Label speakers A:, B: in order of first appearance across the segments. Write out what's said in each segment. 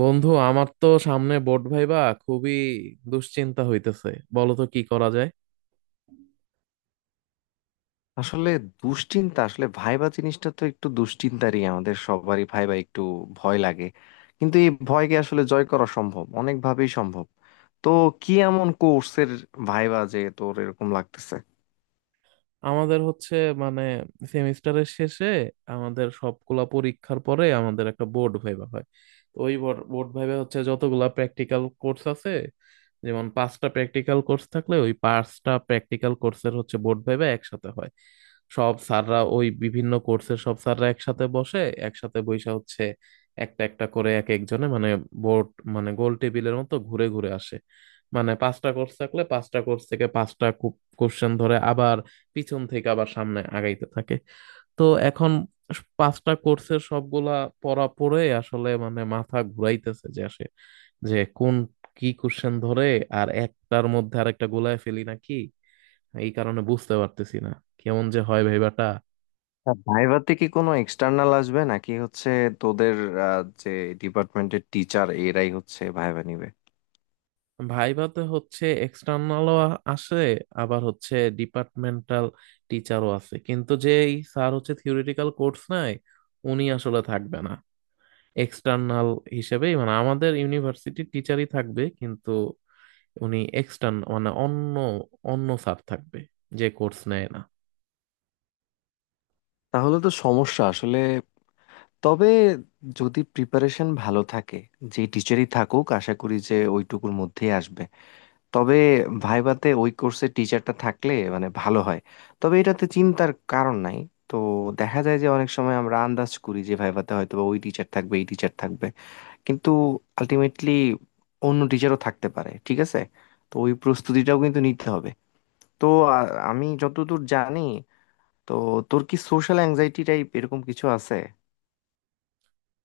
A: বন্ধু, আমার তো সামনে বোর্ড ভাইবা। খুবই দুশ্চিন্তা হইতেছে। বলো তো কি করা যায়?
B: আসলে দুশ্চিন্তা আসলে ভাইবা জিনিসটা তো একটু দুশ্চিন্তারই, আমাদের সবারই ভাইবা একটু ভয় লাগে। কিন্তু এই ভয়কে আসলে জয় করা সম্ভব, অনেকভাবেই সম্ভব। তো কি এমন কোর্সের ভাইবা যে তোর এরকম লাগতেছে?
A: আমাদের হচ্ছে মানে সেমিস্টারের শেষে আমাদের সবগুলা পরীক্ষার পরে আমাদের একটা বোর্ড ভাইবা হয়। তো ওই বোর্ড ভাইবা হচ্ছে যতগুলা প্র্যাকটিক্যাল কোর্স আছে, যেমন পাঁচটা প্র্যাকটিক্যাল কোর্স থাকলে ওই পাঁচটা প্র্যাকটিক্যাল কোর্সের হচ্ছে বোর্ড ভাইভা একসাথে হয়। সব স্যাররা ওই বিভিন্ন কোর্সের সব স্যাররা একসাথে বসে একসাথে বৈশা হচ্ছে একটা একটা করে এক একজনে মানে বোর্ড, মানে গোল টেবিলের মতো ঘুরে ঘুরে আসে। মানে পাঁচটা কোর্স থাকলে পাঁচটা কোর্স থেকে পাঁচটা কোশ্চেন ধরে, আবার পিছন থেকে আবার সামনে আগাইতে থাকে। তো এখন পাঁচটা কোর্সের সবগুলা পড়া পড়ে আসলে মানে মাথা ঘুরাইতেছে যে যে কোন কি কোশ্চেন ধরে, আর একটার মধ্যে আরেকটা গোলায় ফেলি নাকি, এই কারণে বুঝতে পারতেছি না কেমন যে হয় ভাইবাটা।
B: আর ভাইভাতে কি কোনো এক্সটার্নাল আসবে নাকি হচ্ছে তোদের যে ডিপার্টমেন্টের টিচার এরাই হচ্ছে ভাইভা নিবে?
A: ভাইবাতে হচ্ছে এক্সটার্নালও আসে, আবার হচ্ছে ডিপার্টমেন্টাল টিচারও আছে, কিন্তু যেই স্যার হচ্ছে থিওরিটিক্যাল কোর্স নাই উনি আসলে থাকবে না। এক্সটার্নাল হিসেবেই মানে আমাদের ইউনিভার্সিটির টিচারই থাকবে, কিন্তু উনি এক্সটার্ন মানে অন্য অন্য স্যার থাকবে, যে কোর্স নেয় না।
B: তাহলে তো সমস্যা আসলে। তবে যদি প্রিপারেশন ভালো থাকে, যে টিচারই থাকুক আশা করি যে ওইটুকুর মধ্যেই আসবে। তবে ভাইভাতে ওই কোর্সের টিচারটা থাকলে মানে ভালো হয়। তবে এটাতে চিন্তার কারণ নাই। তো দেখা যায় যে অনেক সময় আমরা আন্দাজ করি যে ভাইভাতে হয়তো বা ওই টিচার থাকবে, এই টিচার থাকবে, কিন্তু আলটিমেটলি অন্য টিচারও থাকতে পারে, ঠিক আছে। তো ওই প্রস্তুতিটাও কিন্তু নিতে হবে। তো আমি যতদূর জানি, তো তোর কি সোশ্যাল অ্যাংজাইটি টাইপ এরকম কিছু আছে?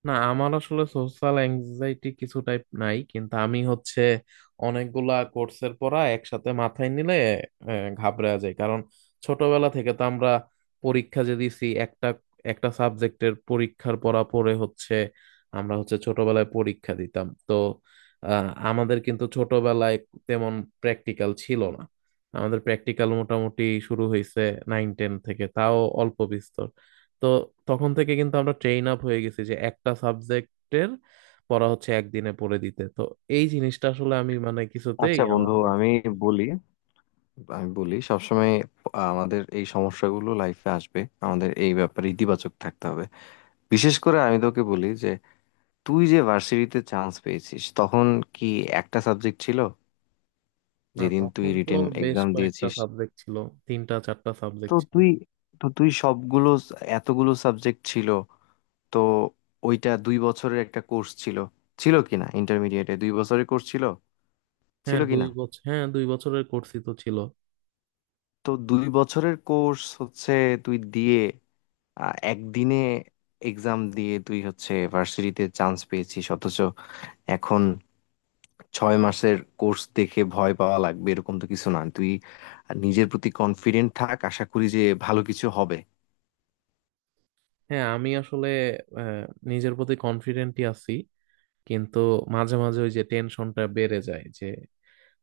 A: না, আমার আসলে সোশ্যাল অ্যাংজাইটি কিছু টাইপ নাই, কিন্তু আমি হচ্ছে অনেকগুলা কোর্সের পড়া একসাথে মাথায় নিলে ঘাবড়ে যায়, কারণ ছোটবেলা থেকে তো আমরা পরীক্ষা যে দিছি একটা একটা সাবজেক্টের পরীক্ষার পড়া পড়ে হচ্ছে আমরা হচ্ছে ছোটবেলায় পরীক্ষা দিতাম তো। আমাদের কিন্তু ছোটবেলায় তেমন প্র্যাকটিক্যাল ছিল না। আমাদের প্র্যাকটিক্যাল মোটামুটি শুরু হয়েছে নাইন টেন থেকে, তাও অল্প বিস্তর। তো তখন থেকে কিন্তু আমরা ট্রেন আপ হয়ে গেছি যে একটা সাবজেক্টের পড়া হচ্ছে একদিনে পড়ে দিতে। তো এই জিনিসটা আসলে আমি মানে কিছুতেই
B: আচ্ছা
A: আমার
B: বন্ধু
A: মধ্যে।
B: আমি বলি, আমি বলি সবসময় আমাদের এই সমস্যাগুলো লাইফে আসবে, আমাদের এই ব্যাপারে ইতিবাচক থাকতে হবে। বিশেষ করে আমি তোকে বলি যে তুই যে ভার্সিটিতে চান্স পেয়েছিস, তখন কি একটা সাবজেক্ট ছিল?
A: না
B: যেদিন তুই
A: তখন তো
B: রিটেন
A: বেশ
B: এক্সাম
A: কয়েকটা
B: দিয়েছিস,
A: সাবজেক্ট ছিল, তিনটা চারটা
B: তো
A: সাবজেক্ট ছিল।
B: তুই তো তুই সবগুলো, এতগুলো সাবজেক্ট ছিল, তো ওইটা 2 বছরের একটা কোর্স ছিল, ছিল কি না, ইন্টারমিডিয়েটে 2 বছরের কোর্স ছিল ছিল
A: হ্যাঁ
B: কি
A: দুই
B: না।
A: বছর হ্যাঁ 2 বছরের কোর্সই তো ছিল।
B: তো 2 বছরের কোর্স হচ্ছে, তুই দিয়ে একদিনে এক্সাম দিয়ে তুই হচ্ছে ভার্সিটিতে চান্স পেয়েছিস, অথচ এখন 6 মাসের কোর্স দেখে ভয় পাওয়া লাগবে এরকম তো কিছু না। তুই নিজের প্রতি কনফিডেন্ট থাক, আশা করি যে ভালো কিছু হবে।
A: হ্যাঁ, আমি আসলে আহ, নিজের প্রতি কনফিডেন্টই আছি, কিন্তু মাঝে মাঝে ওই যে টেনশনটা বেড়ে যায় যে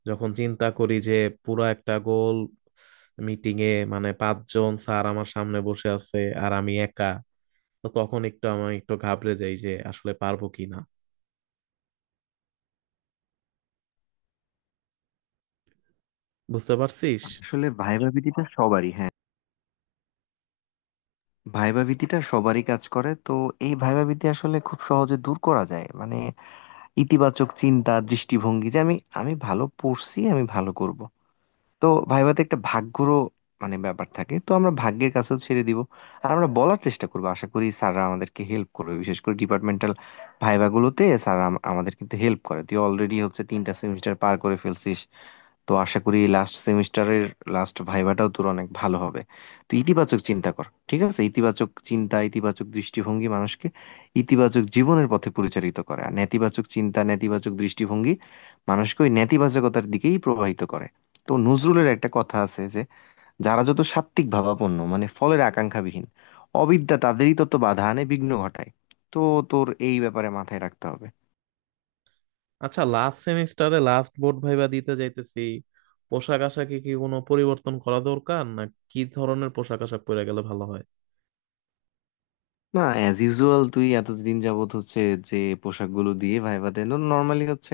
A: যখন চিন্তা করি যে পুরা একটা গোল মিটিং এ মানে পাঁচজন স্যার আমার সামনে বসে আছে, আর আমি একা। তো তখন একটু আমি একটু ঘাবড়ে যাই যে আসলে পারবো কি না, বুঝতে পারছিস।
B: আসলে ভাইবা ভীতিটা সবারই, হ্যাঁ ভাইবা ভীতিটা সবারই কাজ করে। তো এই ভাইবা ভীতি আসলে খুব সহজে দূর করা যায়, মানে ইতিবাচক চিন্তা দৃষ্টিভঙ্গি যে আমি আমি ভালো পড়ছি, আমি ভালো করব। তো ভাইভাতে একটা ভাগ্যরও মানে ব্যাপার থাকে, তো আমরা ভাগ্যের কাছেও ছেড়ে দিব। আর আমরা বলার চেষ্টা করবো, আশা করি স্যাররা আমাদেরকে হেল্প করবে, বিশেষ করে ডিপার্টমেন্টাল ভাইভাগুলোতে স্যাররা আমাদের কিন্তু হেল্প করে। তুই অলরেডি হচ্ছে 3টা সেমিস্টার পার করে ফেলছিস, তো আশা করি লাস্ট সেমিস্টারের লাস্ট ভাইভাটাও তোর অনেক ভালো হবে। তো ইতিবাচক চিন্তা কর, ঠিক আছে। ইতিবাচক চিন্তা, ইতিবাচক দৃষ্টিভঙ্গি মানুষকে ইতিবাচক জীবনের পথে পরিচালিত করে, আর নেতিবাচক চিন্তা, নেতিবাচক দৃষ্টিভঙ্গি মানুষকে ওই নেতিবাচকতার দিকেই প্রবাহিত করে। তো নজরুলের একটা কথা আছে যে যারা যত সাত্ত্বিক ভাবাপন্ন, মানে ফলের আকাঙ্ক্ষাবিহীন, অবিদ্যা তাদেরই তত বাধা আনে, বিঘ্ন ঘটায়। তো তোর এই ব্যাপারে মাথায় রাখতে হবে।
A: আচ্ছা, লাস্ট সেমিস্টারে লাস্ট বোর্ড ভাইবা দিতে যাইতেছি, পোশাক আশাকে কি কোনো পরিবর্তন করা দরকার? না কি ধরনের পোশাক আশাক পরে গেলে ভালো হয়?
B: না, অ্যাজ ইউজুয়াল তুই এতদিন যাবত হচ্ছে যে পোশাকগুলো দিয়ে ভাইবা দেন, নর্মালি হচ্ছে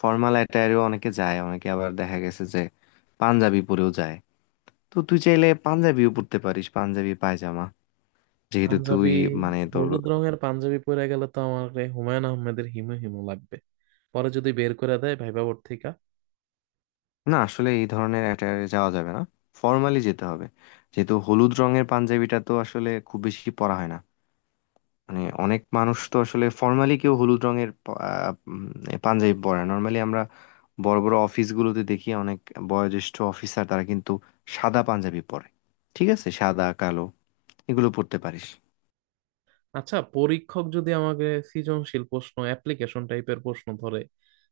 B: ফর্মাল অ্যাটায়ারেও অনেকে যায়, অনেকে আবার দেখা গেছে যে পাঞ্জাবি পরেও যায়। তো তুই চাইলে পাঞ্জাবিও পরতে পারিস, পাঞ্জাবি পায়জামা, যেহেতু
A: পাঞ্জাবি,
B: তুই মানে তোর,
A: হলুদ রঙের পাঞ্জাবি পরে গেলে তো আমার রে হুমায়ুন আহমেদের হিমো হিমো লাগবে। পরে যদি বের করে দেয় ভাইবা বোর্ড থেকে।
B: না আসলে এই ধরনের অ্যাটায়ারে যাওয়া যাবে না, ফর্মালি যেতে হবে। যেহেতু হলুদ রঙের পাঞ্জাবিটা তো আসলে খুব বেশি পরা হয় না, মানে অনেক মানুষ তো আসলে ফর্মালি, কেউ হলুদ রঙের পাঞ্জাবি পরে। নর্মালি আমরা বড় বড় অফিসগুলোতে দেখি অনেক বয়োজ্যেষ্ঠ অফিসার তারা কিন্তু সাদা পাঞ্জাবি পরে, ঠিক আছে। সাদা, কালো এগুলো পরতে পারিস।
A: আচ্ছা, পরীক্ষক যদি আমাকে সৃজনশীল প্রশ্ন, অ্যাপ্লিকেশন টাইপের প্রশ্ন ধরে,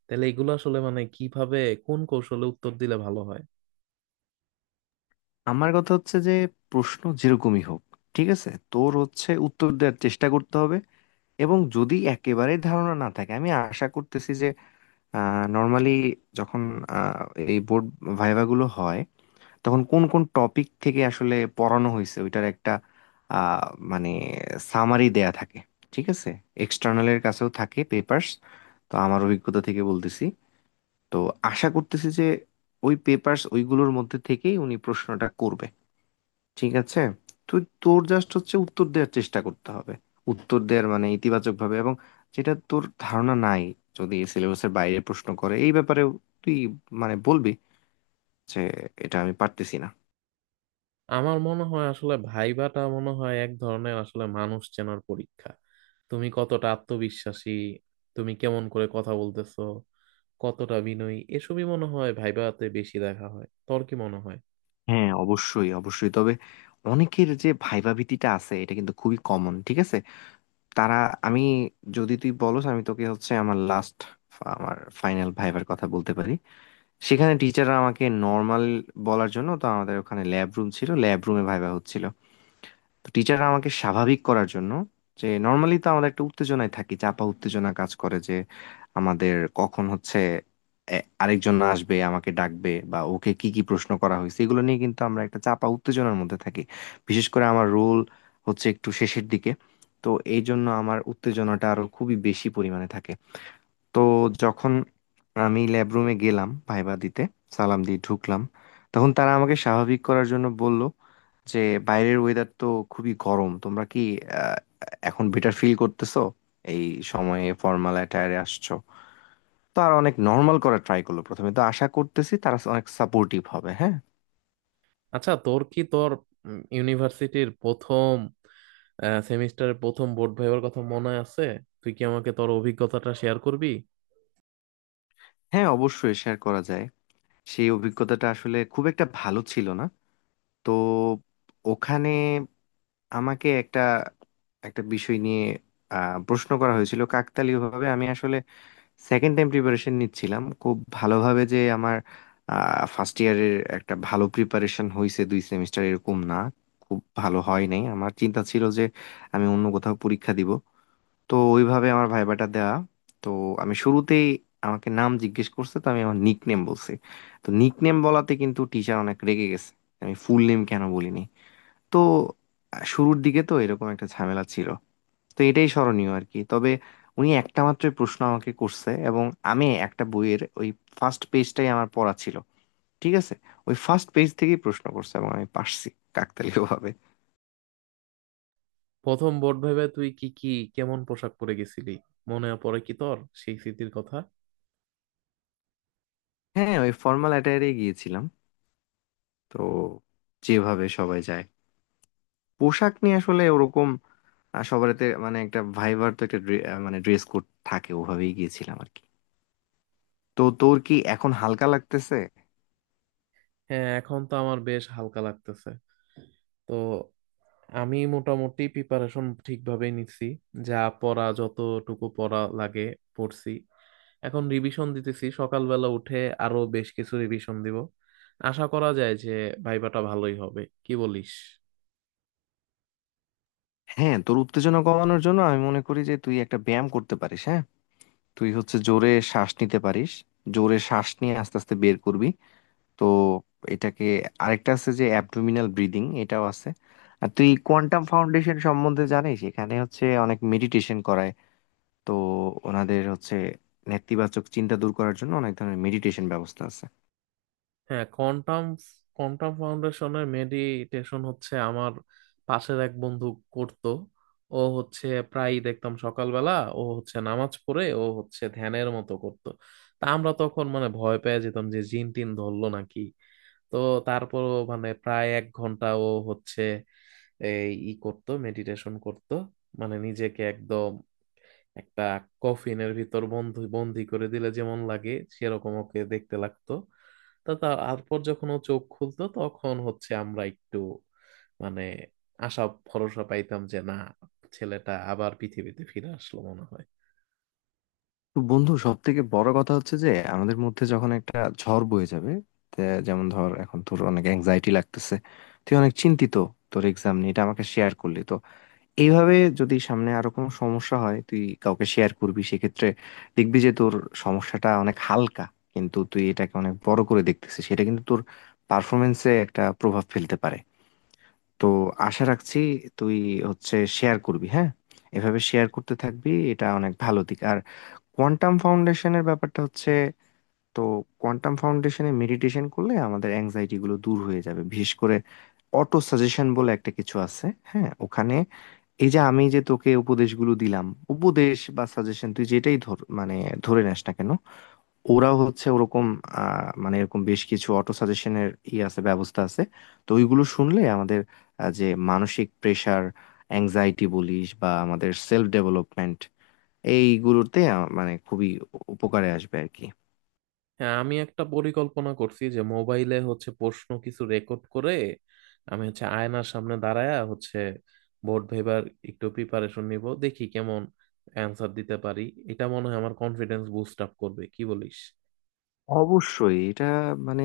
A: তাহলে এগুলো আসলে মানে কিভাবে কোন কৌশলে উত্তর দিলে ভালো হয়?
B: আমার কথা হচ্ছে যে প্রশ্ন যেরকমই হোক, ঠিক আছে, তোর হচ্ছে উত্তর দেওয়ার চেষ্টা করতে হবে। এবং যদি একেবারে ধারণা না থাকে, আমি আশা করতেছি নর্মালি যখন আহ, এই বোর্ড ভাইভা গুলো হয়, তখন কোন কোন টপিক থেকে আসলে পড়ানো হয়েছে ওইটার একটা আহ, মানে সামারি দেয়া থাকে, ঠিক আছে। এক্সটার্নালের কাছেও থাকে পেপার্স, তো আমার অভিজ্ঞতা থেকে বলতেছি। তো আশা করতেছি যে ওই পেপার্স, ওইগুলোর মধ্যে থেকেই উনি প্রশ্নটা করবে, ঠিক আছে। তুই তোর জাস্ট হচ্ছে উত্তর দেওয়ার চেষ্টা করতে হবে, উত্তর দেওয়ার মানে ইতিবাচক ভাবে। এবং যেটা তোর ধারণা নাই, যদি সিলেবাসের বাইরে প্রশ্ন করে, এই ব্যাপারেও তুই মানে বলবি যে এটা আমি পারতেছি না।
A: আমার মনে হয় আসলে ভাইভাটা মনে হয় এক ধরনের আসলে মানুষ চেনার পরীক্ষা। তুমি কতটা আত্মবিশ্বাসী, তুমি কেমন করে কথা বলতেছো, কতটা বিনয়ী, এসবই মনে হয় ভাইভাতে বেশি দেখা হয়। তোর কি মনে হয়?
B: হ্যাঁ অবশ্যই অবশ্যই। তবে অনেকের যে ভাইবা ভীতিটা আছে এটা কিন্তু খুবই কমন, ঠিক আছে। তারা, আমি, যদি তুই বলস আমি তোকে হচ্ছে আমার লাস্ট, আমার ফাইনাল ভাইবার কথা বলতে পারি। সেখানে টিচাররা আমাকে নর্মাল বলার জন্য, তো আমাদের ওখানে ল্যাব রুম ছিল, ল্যাব রুমে ভাইবা হচ্ছিল। তো টিচার আমাকে স্বাভাবিক করার জন্য, যে নর্মালি তো আমরা একটা উত্তেজনায় থাকি, চাপা উত্তেজনা কাজ করে যে আমাদের কখন হচ্ছে আরেকজন আসবে আমাকে ডাকবে, বা ওকে কি কি প্রশ্ন করা হয়েছে, এগুলো নিয়ে কিন্তু আমরা একটা চাপা উত্তেজনার মধ্যে থাকি। বিশেষ করে আমার রোল হচ্ছে একটু শেষের দিকে, তো এই জন্য আমার উত্তেজনাটা আরো খুবই বেশি পরিমাণে থাকে। তো যখন আমি ল্যাব রুমে গেলাম ভাইবা দিতে, সালাম দিয়ে ঢুকলাম, তখন তারা আমাকে স্বাভাবিক করার জন্য বলল যে বাইরের ওয়েদার তো খুবই গরম, তোমরা কি আহ, এখন বেটার ফিল করতেছো, এই সময়ে ফর্মাল অ্যাটায়ারে আসছো। তো আর অনেক নর্মাল করার ট্রাই করলো প্রথমে, তো আশা করতেছি তারা অনেক সাপোর্টিভ হবে, হ্যাঁ।
A: আচ্ছা, তোর কি তোর ইউনিভার্সিটির প্রথম সেমিস্টারের প্রথম বোর্ড ভাইবার কথা মনে আছে? তুই কি আমাকে তোর অভিজ্ঞতাটা শেয়ার করবি?
B: হ্যাঁ অবশ্যই শেয়ার করা যায়। সেই অভিজ্ঞতাটা আসলে খুব একটা ভালো ছিল না। তো ওখানে আমাকে একটা, একটা বিষয় নিয়ে প্রশ্ন করা হয়েছিল। কাকতালীয় ভাবে আমি আসলে সেকেন্ড টাইম প্রিপারেশন নিচ্ছিলাম খুব ভালোভাবে, যে আমার ফার্স্ট ইয়ারের একটা ভালো প্রিপারেশন হয়েছে দুই সেমিস্টার, এরকম না, খুব ভালো হয় নাই। আমার চিন্তা ছিল যে আমি অন্য কোথাও পরীক্ষা দিব, তো ওইভাবে আমার ভাইবাটা দেওয়া। তো আমি শুরুতেই, আমাকে নাম জিজ্ঞেস করছে, তো আমি আমার নিক নেম বলছি। তো নিক নেম বলাতে কিন্তু টিচার অনেক রেগে গেছে, আমি ফুল নেম কেন বলিনি। তো শুরুর দিকে তো এরকম একটা ঝামেলা ছিল, তো এটাই স্মরণীয় আর কি। তবে উনি একটা মাত্র প্রশ্ন আমাকে করছে, এবং আমি একটা বইয়ের ওই ফার্স্ট পেজটাই আমার পড়া ছিল, ঠিক আছে। ওই ফার্স্ট পেজ থেকেই প্রশ্ন করছে এবং আমি পারছি, কাকতালীয় ভাবে।
A: প্রথম বোর্ড ভাইবায় তুই কি কি কেমন পোশাক পরে গেছিলি? মনে পড়ে কি তোর সেই স্মৃতির কথা?
B: হ্যাঁ, ওই ফর্মাল অ্যাটায়ারে গিয়েছিলাম। তো যেভাবে সবাই যায়, পোশাক নিয়ে আসলে ওরকম সবারতে মানে একটা ভাইবার তো একটা মানে ড্রেস কোড থাকে, ওভাবেই গিয়েছিলাম আর কি। তো তোর কি এখন হালকা লাগতেছে?
A: হ্যাঁ, এখন তো আমার বেশ হালকা লাগতেছে। তো আমি মোটামুটি প্রিপারেশন ঠিকভাবেই নিচ্ছি, যা পড়া যতটুকু পড়া লাগে পড়ছি। এখন রিভিশন দিতেছি সকালবেলা উঠে, আরো বেশ কিছু রিভিশন দিব। আশা করা যায় যে ভাইবাটা ভালোই হবে, কি বলিস?
B: হ্যাঁ তোর উত্তেজনা কমানোর জন্য আমি মনে করি যে তুই একটা ব্যায়াম করতে পারিস, হ্যাঁ। তুই হচ্ছে জোরে শ্বাস নিতে পারিস, জোরে শ্বাস নিয়ে আস্তে আস্তে বের করবি। তো এটাকে, আরেকটা আছে যে অ্যাবডোমিনাল ব্রিদিং, এটাও আছে। আর তুই কোয়ান্টাম ফাউন্ডেশন সম্বন্ধে জানিস, এখানে হচ্ছে অনেক মেডিটেশন করায়। তো ওনাদের হচ্ছে নেতিবাচক চিন্তা দূর করার জন্য অনেক ধরনের মেডিটেশন ব্যবস্থা আছে।
A: হ্যাঁ, কোয়ান্টাম কোয়ান্টাম ফাউন্ডেশনের মেডিটেশন হচ্ছে আমার পাশের এক বন্ধু করত। ও হচ্ছে প্রায় দেখতাম সকালবেলা ও হচ্ছে নামাজ পড়ে ও হচ্ছে ধ্যানের মতো করত। তা আমরা তখন মানে ভয় পেয়ে যেতাম যে জিন টিন ধরলো নাকি। তো তারপর মানে প্রায় 1 ঘন্টা ও হচ্ছে এই ই করতো মেডিটেশন করত, মানে নিজেকে একদম একটা কফিনের ভিতর বন্ধু বন্দি করে দিলে যেমন লাগে সেরকম ওকে দেখতে লাগতো। তো তারপর যখন ও চোখ খুলতো তখন হচ্ছে আমরা একটু মানে আশা ভরসা পাইতাম যে না, ছেলেটা আবার পৃথিবীতে ফিরে আসলো মনে হয়।
B: তো বন্ধু সব থেকে বড় কথা হচ্ছে যে আমাদের মধ্যে যখন একটা ঝড় বয়ে যাবে, তে যেমন ধর এখন তোর অনেক অ্যাংজাইটি লাগতেছে, তুই অনেক চিন্তিত তোর এক্সাম নিয়ে, এটা আমাকে শেয়ার করলি। তো এইভাবে যদি সামনে আরো কোনো সমস্যা হয়, তুই কাউকে শেয়ার করবি সেক্ষেত্রে, দেখবি যে তোর সমস্যাটা অনেক হালকা। কিন্তু তুই এটাকে অনেক বড় করে দেখতেছিস, সেটা কিন্তু তোর পারফরমেন্সে একটা প্রভাব ফেলতে পারে। তো আশা রাখছি তুই হচ্ছে শেয়ার করবি, হ্যাঁ, এভাবে শেয়ার করতে থাকবি, এটা অনেক ভালো দিক। আর কোয়ান্টাম ফাউন্ডেশনের ব্যাপারটা হচ্ছে, তো কোয়ান্টাম ফাউন্ডেশনে মেডিটেশন করলে আমাদের অ্যাংজাইটি গুলো দূর হয়ে যাবে, বিশেষ করে অটো সাজেশন বলে একটা কিছু আছে, হ্যাঁ ওখানে। এই যে আমি যে তোকে উপদেশগুলো দিলাম, উপদেশ বা সাজেশন, তুই যেটাই ধর মানে, ধরে নেস না কেন, ওরাও হচ্ছে ওরকম মানে এরকম বেশ কিছু অটো সাজেশনের ই আছে, ব্যবস্থা আছে। তো ওইগুলো শুনলে আমাদের যে মানসিক প্রেসার, অ্যাংজাইটি বলিস বা আমাদের সেলফ ডেভেলপমেন্ট, এইগুলোতে মানে খুবই উপকারে আসবে আর কি।
A: হ্যাঁ, আমি একটা পরিকল্পনা করছি যে মোবাইলে হচ্ছে প্রশ্ন কিছু রেকর্ড করে আমি হচ্ছে আয়নার সামনে দাঁড়ায়া হচ্ছে বোর্ড ভেবার একটু প্রিপারেশন নিব, দেখি কেমন অ্যান্সার দিতে পারি। এটা মনে হয় আমার কনফিডেন্স বুস্ট আপ করবে, কি বলিস?
B: অবশ্যই এটা, মানে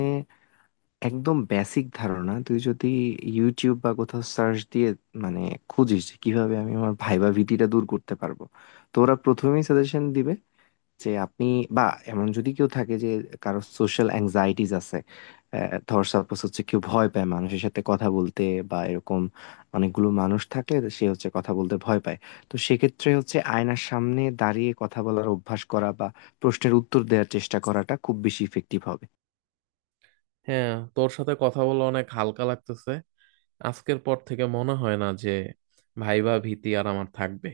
B: একদম বেসিক ধারণা। তুই যদি ইউটিউব বা কোথাও সার্চ দিয়ে মানে খুঁজিস যে কিভাবে আমি আমার ভাইবা ভীতিটা দূর করতে পারবো, তো ওরা প্রথমেই সাজেশন দিবে যে আপনি, বা এমন যদি কেউ থাকে যে, কারো সোশ্যাল অ্যাংজাইটিস আছে, ধর সাপোজ হচ্ছে কেউ ভয় পায় মানুষের সাথে কথা বলতে, বা এরকম অনেকগুলো মানুষ থাকলে সে হচ্ছে কথা বলতে ভয় পায়, তো সেক্ষেত্রে হচ্ছে আয়নার সামনে দাঁড়িয়ে কথা বলার অভ্যাস করা বা প্রশ্নের উত্তর দেওয়ার চেষ্টা করাটা খুব বেশি ইফেক্টিভ হবে।
A: হ্যাঁ, তোর সাথে কথা বলে অনেক হালকা লাগতেছে। আজকের পর থেকে মনে হয় না যে ভাইবা ভীতি আর আমার থাকবে।